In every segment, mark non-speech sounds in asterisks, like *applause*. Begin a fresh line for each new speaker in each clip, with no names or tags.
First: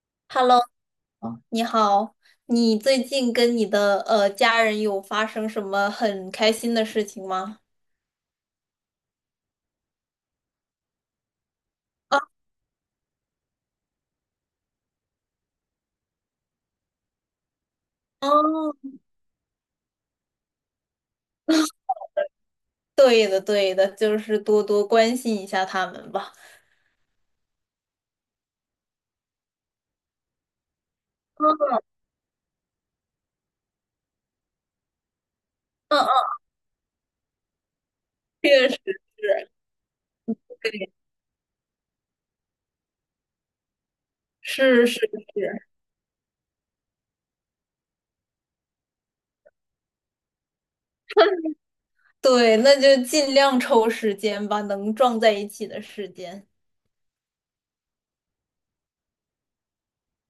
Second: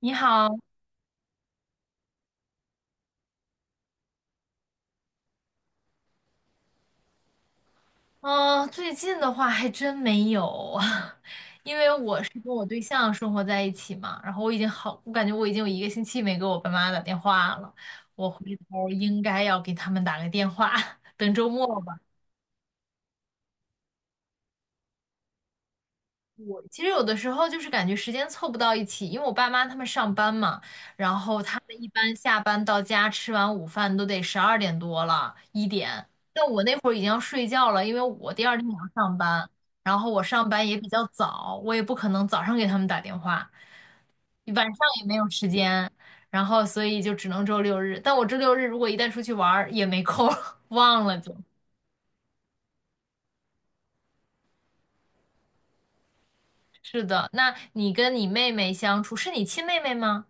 你好，
Hello，啊你好，你最近跟你的家人有发生什么很开心的事情吗？
嗯、最近的话还真没有，*laughs* 因为
啊，
我是跟我对象生活在一起嘛，然后我感觉我已经有一个星期没给我爸妈打电话了，我回
哦，
头儿应该要给他们打个电话，*laughs* 等周末吧。
对的，对的，就是多多关心一下他们吧。
我其实有的时候就是感觉时间凑不到一起，因为我爸妈他们上班嘛，然后他
嗯
们一般下班到家吃完午饭都得12点多了，一
嗯
点。
嗯，
但我那会儿已经要睡觉了，因为我第二天
确
也
实
要上班，
是，
然后我上
*laughs*
班也比
对，
较早，我也不可能早上给他们打电话，晚上
是是
也没有时
是，
间，然后所以就只能周六日。但我周六日如果一旦出去玩儿也没空儿 *laughs* 忘了就。
对，那就尽量抽时间吧，能撞在一起的时间。
是的，那你跟你妹妹相处，是你亲妹妹吗？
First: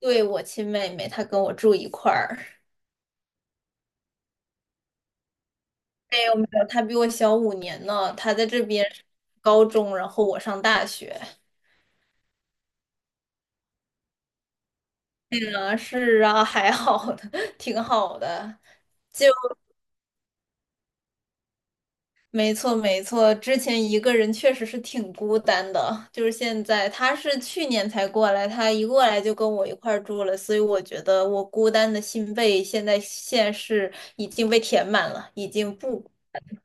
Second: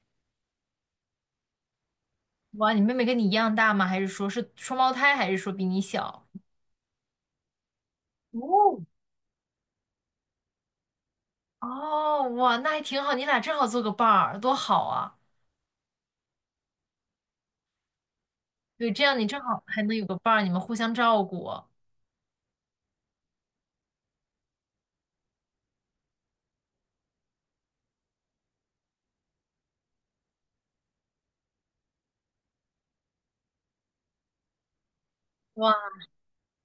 对，我亲妹妹，她跟我住一块儿。
哇，你妹妹跟你一样大吗？还是说是双胞胎，还是说比你
没
小？
有没有，她比我小5年呢，她在这
哦，
边上高中，然后我上大学。
哦，哇，那还挺好，你俩正好做个伴儿，多好啊！
啊，是啊，*laughs* 还好的，*laughs* 挺好的。
对，这样你
就
正好还能有个伴儿，你们互相照顾，
没错没错，之前一个人确实是挺孤单的，就是现在他是去年才过来，他一过来就跟我一块儿住了，所以我觉得我孤单的心被现在是已经被填满了，已
哇，
经不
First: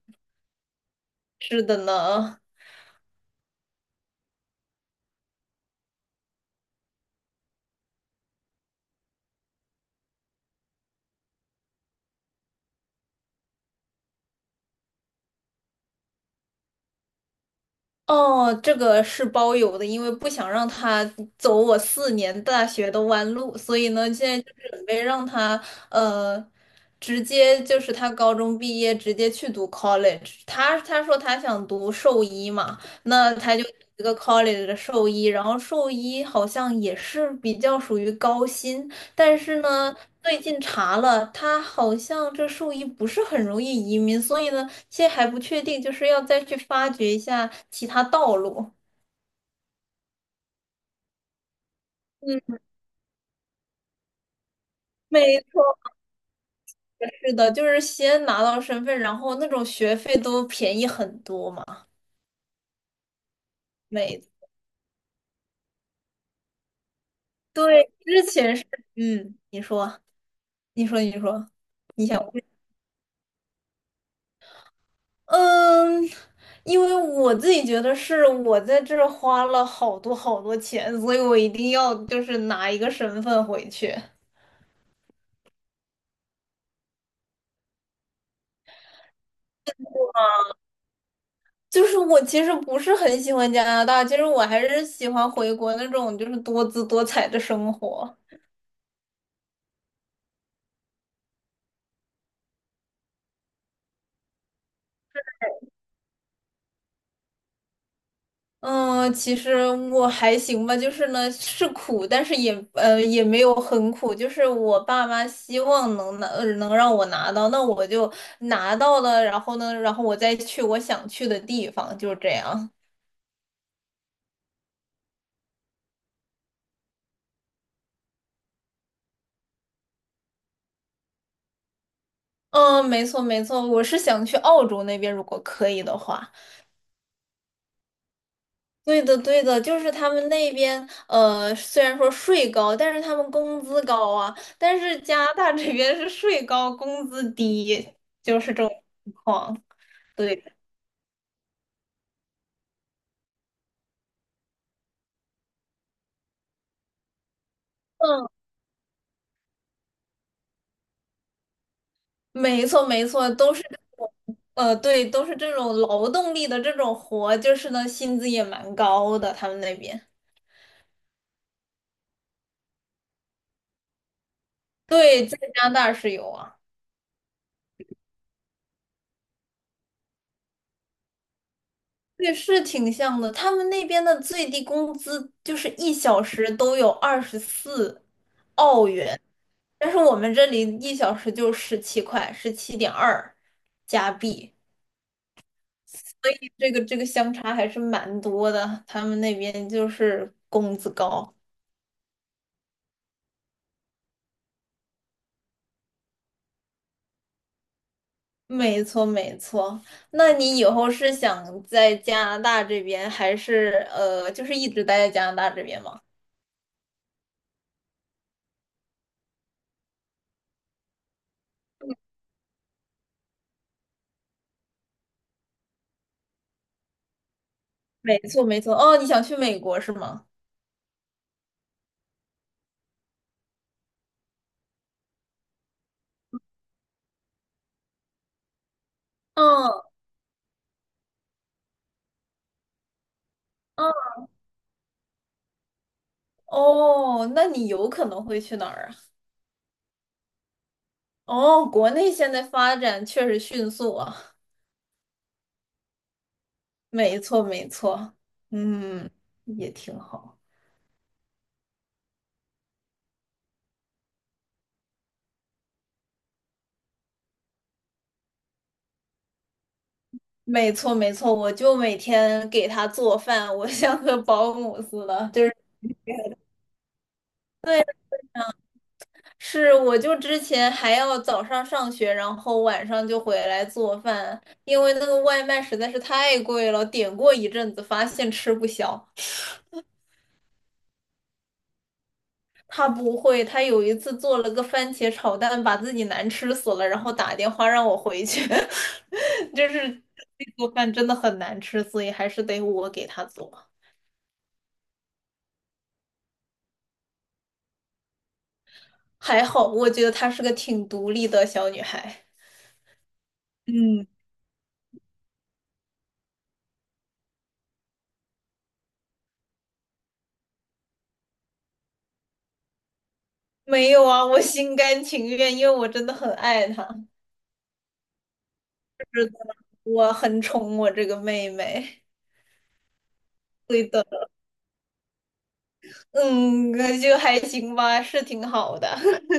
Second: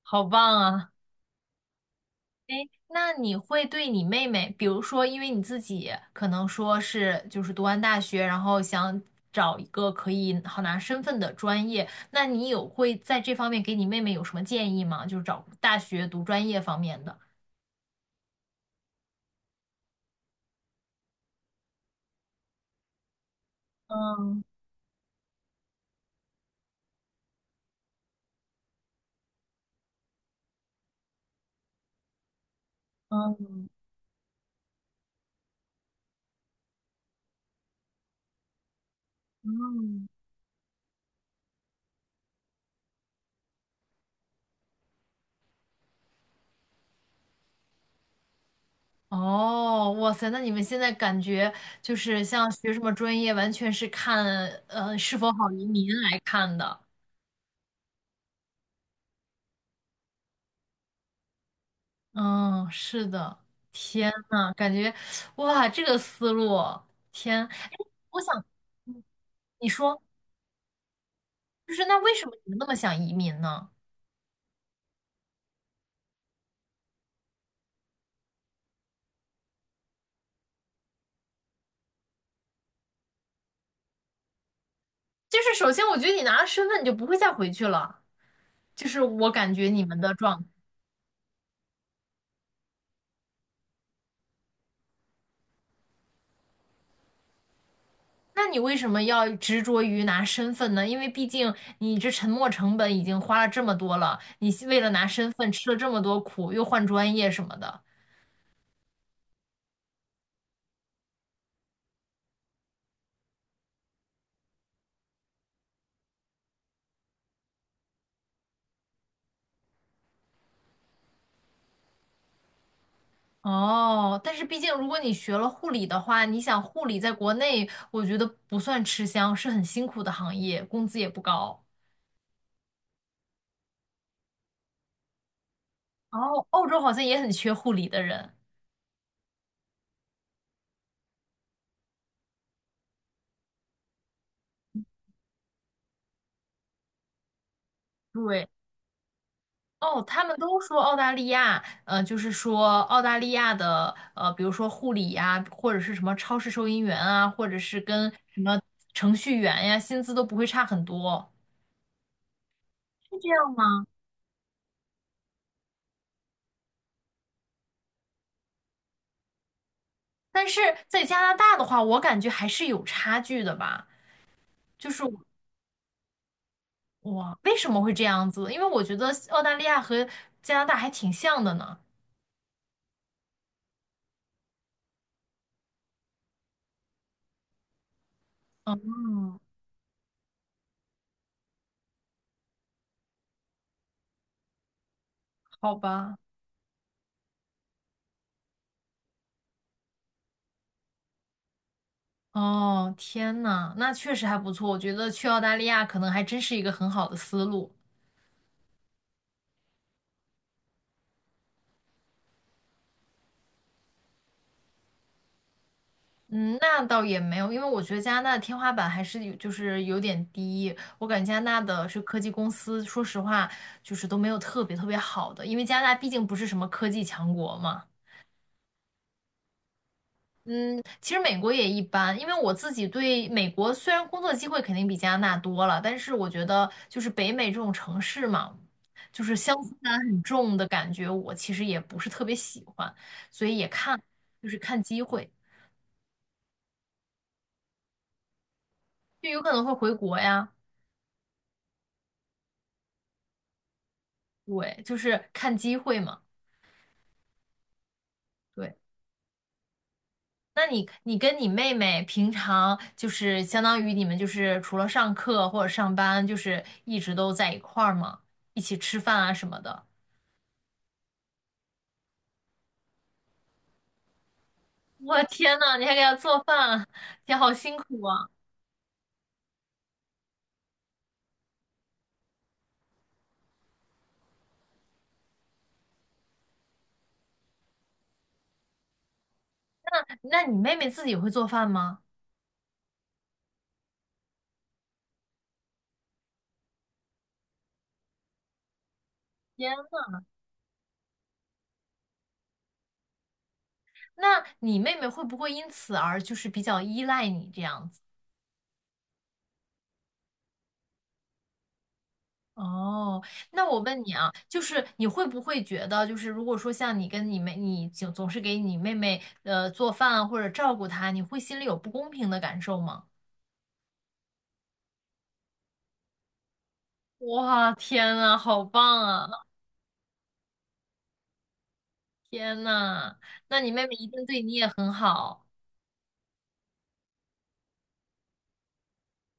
好棒啊！
是的呢。
哎，那你会对你妹妹，比如说，因为你自己可能说是就是读完大学，然后想找一个可以好拿身份的专业，那你有会在这方面给你妹妹有什么建议吗？就是找大学读专业方面的。
哦，这个是包邮的，因为不想让他走我4年大学的弯路，所以呢，现在
嗯
就准备让他呃，直接就是他高中毕业直接去读 college。他说他想读兽医嘛，那
嗯，
他就读一个 college 的兽医，然后兽医好像也是比较属于高薪，但是呢，
嗯，
最近查了，他好像这兽医不是很容易移民，所以呢。现在还不确定，就是要再去发掘一下其他道路。
哦，哇塞，那你们现在感觉就是像
嗯，
学什么专业，完全是看是否
没
好移
错，
民来看的。
是的，就是先拿到身份，然后那种学费都便宜很多嘛。
嗯，是的，天
没，
呐，感觉哇，这个思路，天，哎，
对，
我
之
想，
前是，
嗯
嗯，你
你
说，
说，
你说，你说，
就是那
你
为
想，
什么你们那么想移民呢？
嗯，因为我自己觉得是我在这儿花了好多好多钱，所以我一定要就是拿一个身份回去。
就是首先，我觉得你拿了身份，你就不会再回去了，就是我感觉你们的状态。
就是我其实不是很喜欢加拿大，其实我还是喜欢回国那种就是多姿多彩的生活。
那你为什么要执着于拿身份呢？因为毕竟你这沉没成本已经花了这么多了，你为了拿身份吃了这么多苦，又换专业什么的。
嗯，其实我还行吧，就是呢是苦，但是也也没有很苦，就是我爸妈希望能拿能让我拿到，那我就拿到了，然后呢，然后我再去我想去的地方，就是这样。
哦，但是毕竟如果你学了护理的话，你想护理在国内，我觉得不算吃香，是很辛苦的行业，工资也不高。
嗯，没错没错，我是想去澳洲那边，如果可以的话。
哦，澳洲好像也很缺护理的人。
对的，对的，就是他们那边，虽然说税高，但是他们工资高啊。但是加拿大这边是税高，工资低，就
对。
是这种情况。
哦，他们
对，
都说澳大利亚，就是说澳大利亚的，比如说护理呀、或者是什么超市收银员啊，或者是跟
嗯，
什么程序员呀，薪资都不会差很多，
没错，没
是这
错，
样
都是，
吗？
对，都是这种劳动力的这种活，就是呢，薪资也蛮高的，他们那边。
但是在加拿大的话，我感觉还是有差距的吧。就是
对，在加拿大是有啊，
哇，为什么会这样子？因为我觉得澳大利亚和加拿大还挺像的呢。
对，是挺像的。他们那边的最低工资就是一小时都有24澳元。
嗯，
但是我们这里一小时就十七块，17.2加币，
好吧。
所以这个相差还是蛮多的。他们那边就是工资高，
哦，天呐，那确实还不错。我觉得去澳大利亚可能还真是一个很好的思路。
没错没错。那你以后是想在加拿大这边，还是就是一直待在加拿大这边吗？
嗯，那倒也没有，因为我觉得加拿大的天花板还是有，就是有点低。我感觉加拿大的是科技公司，说实话，就是都没有特别特别好的，因为加拿大毕竟不是什么科技强国嘛。
没错没错。哦，你想去美国是吗？
嗯，其实美国也一般，因为我自己对美国虽然工作机会肯定比加拿大多了，但是我觉得就是北美这种城市嘛，就是乡村
嗯
感很重的感觉，我其实也不是特别喜欢，所以也
嗯
看，就是看机会，
哦，那你有可能会去哪儿啊？
就有可能会回国呀。
哦，国内现在发展确实迅速啊。
对，就是看机会嘛。
没错，没错，
对，
嗯，也挺好。
那你跟你妹妹平常就是相当于你们就是除了上课或者上班，就是一直都在一块儿吗？一起吃饭啊什么的。
没错，没错，我就每天给他做饭，我 *laughs* 像个保姆似
我
的，就是
天呐，你还给她做饭，天，好辛苦啊！
是，我就之前还要早上上学，然后晚上就回来做饭，因为那个外卖实在是太贵了，点过一阵子，发现吃不消。
那你妹妹自己会做饭吗？
他不会，他有一次做了个番茄炒蛋，把自己难吃死了，然后打电话让我回去，*laughs* 就
天，
是做饭真的很难吃，所以还是得我给他做。
那你妹妹会不会因此而就是比较依赖你这样子？
还好，我觉得她是个挺独立的小女孩。
哦，那我问
嗯，
你啊，就是你会不会觉得，就是如果说像你跟你妹，你总是给你妹妹做饭啊或者照顾她，你会心里有不公平的感受吗？
没有啊，我心甘情愿，因为我真的很爱她，
哇，天呐，好棒啊！
是我很宠我这个妹妹。
天呐，那你妹
对
妹一定
的，
对你也很好。
嗯，就还行吧，是挺好的。*laughs*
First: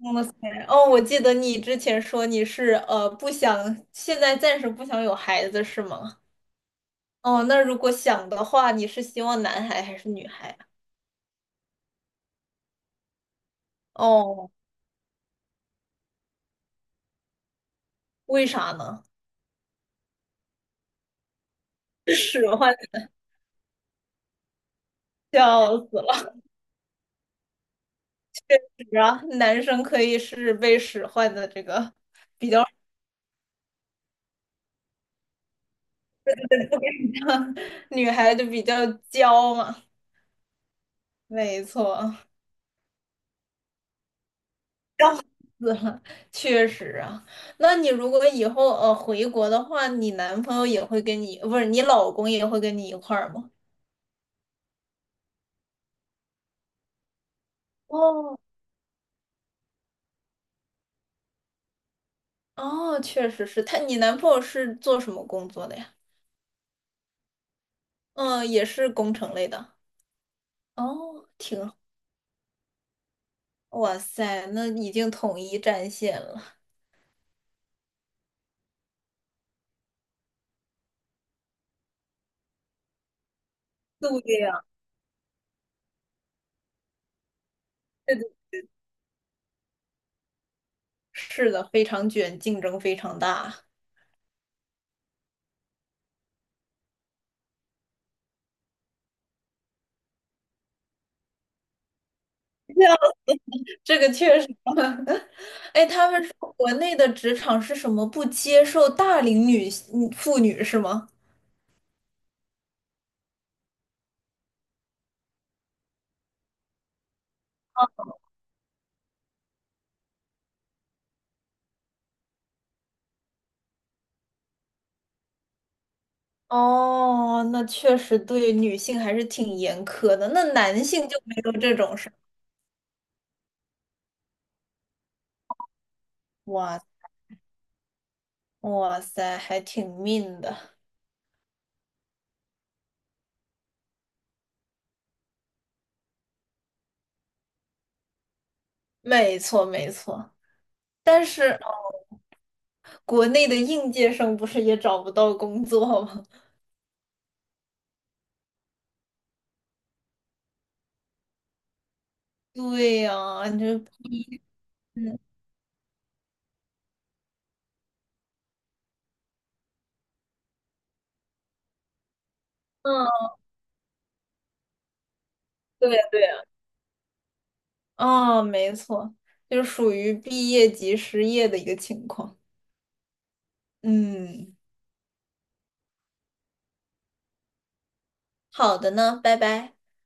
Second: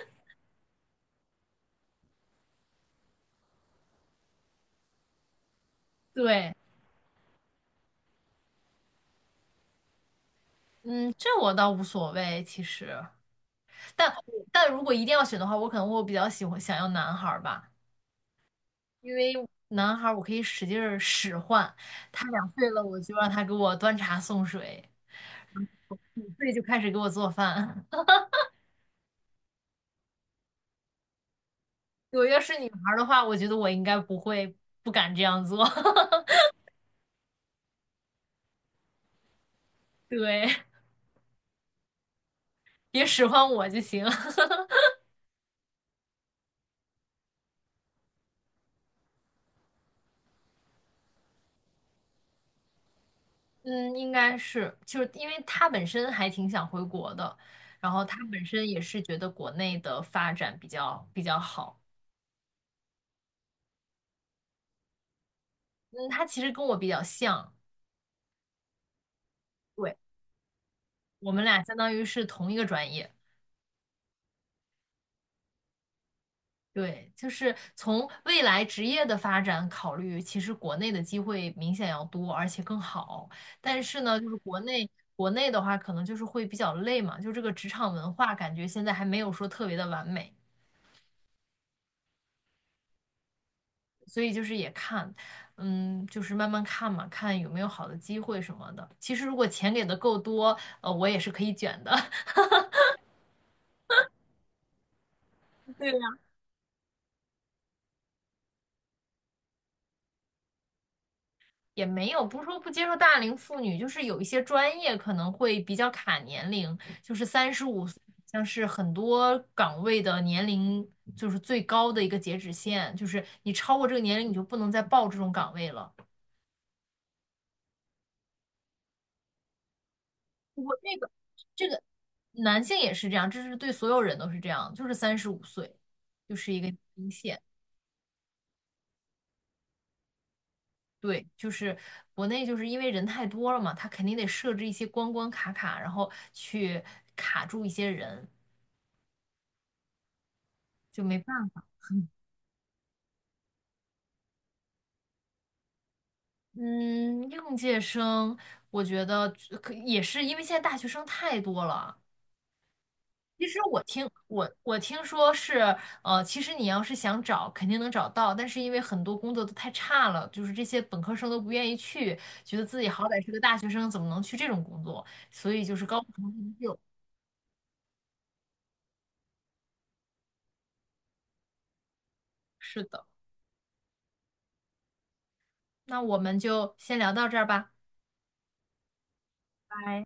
哇塞，哦，我记得你之前说你是不想，现在暂时不想有孩子是吗？
对，
哦，那如果想的话，你是希望男孩还是女孩啊？
嗯，这我倒无所谓，其实，但
哦，
但如果一定要选的话，我可能我比较喜欢想要男孩儿吧，
为啥呢？
因为男孩儿我可以使劲儿使唤，
*laughs*
他
使
2岁
唤，
了，我就让他给我端茶送水。
笑死了。
所以就开始给我做饭。*laughs*
然后男生可以是被使唤的这个，
我要是女孩的话，我觉得我应该不会不敢这样做。*laughs*
*laughs* 女孩就比较娇嘛，
对，
没错，
别使唤我就行。*laughs*
笑死了，确实啊。那你如果以后回国的话，你男朋友也会跟你，不是你老公也会跟你一块儿吗？
嗯，应该是，就是因为他本身还挺想回国的，然后他
哦，
本身也是觉得国内的发展比较好。
哦，确实是他，你男朋友是做什么工作的呀？
嗯，他其实跟我比较像，
嗯，也是工程类的。
对，
哦，
我们俩
挺
相
好
当于是同一个专业。
哇塞，那已经统一战线了。
对，就是从未来职业的发展考虑，其实国内的机会明显要多，而且更好。但是
对
呢，就是国
呀，
内国内的话，可能就是会比较累嘛，就这个职场文
是的，
化感觉现在还没有说特别的完美，
是的，非常卷，竞争非常大。
所以就是也看，嗯，就是慢慢看嘛，看有没有好的机会什么的。其实如果钱给的够多，我也是可以卷的。
*laughs* 这个确实，*laughs* 哎，他
*laughs*
们说国内的职场是什么不接受大龄女性妇女是吗？
也没有，不是说不接受大龄妇女，就是有一些专业可能会比较卡年龄，就是三十五，像是很多岗位的年龄就是最高的一个截止线，就是你超过这个年龄，你就不能再报这种岗位了。
哦，那确实对女性还是挺严苛的。那
我
男
这
性
个
就没有
这
这
个
种事儿
男性也是这样，这是对所有人都是这样，就是35岁，就是一个
哇
底线。
哇塞，还挺命的。
对，就是国内就是因为人太多了嘛，他肯定得设置一些关关卡卡，然后去卡住一些人。
没错没错，
就没
但
办
是
法。*laughs*
国内的应届生不是也找不到工作吗？
嗯，应届生，我觉得可也是因为现在大学生太多了。
*laughs* 对呀、你就
我听
嗯
说是，其实你要是想找，肯定能找到，但是因为很多工作都太差了，就是这些本科生都不愿意去，觉得自己好歹
嗯，
是个大学生，怎么能去这种工作？所以就是
对
高不
对。
成低不就。
哦，没错，就是属于毕业即失业的一个情况。
是的，
嗯，
那我们就先聊到这儿吧，
好的呢，拜拜。
拜。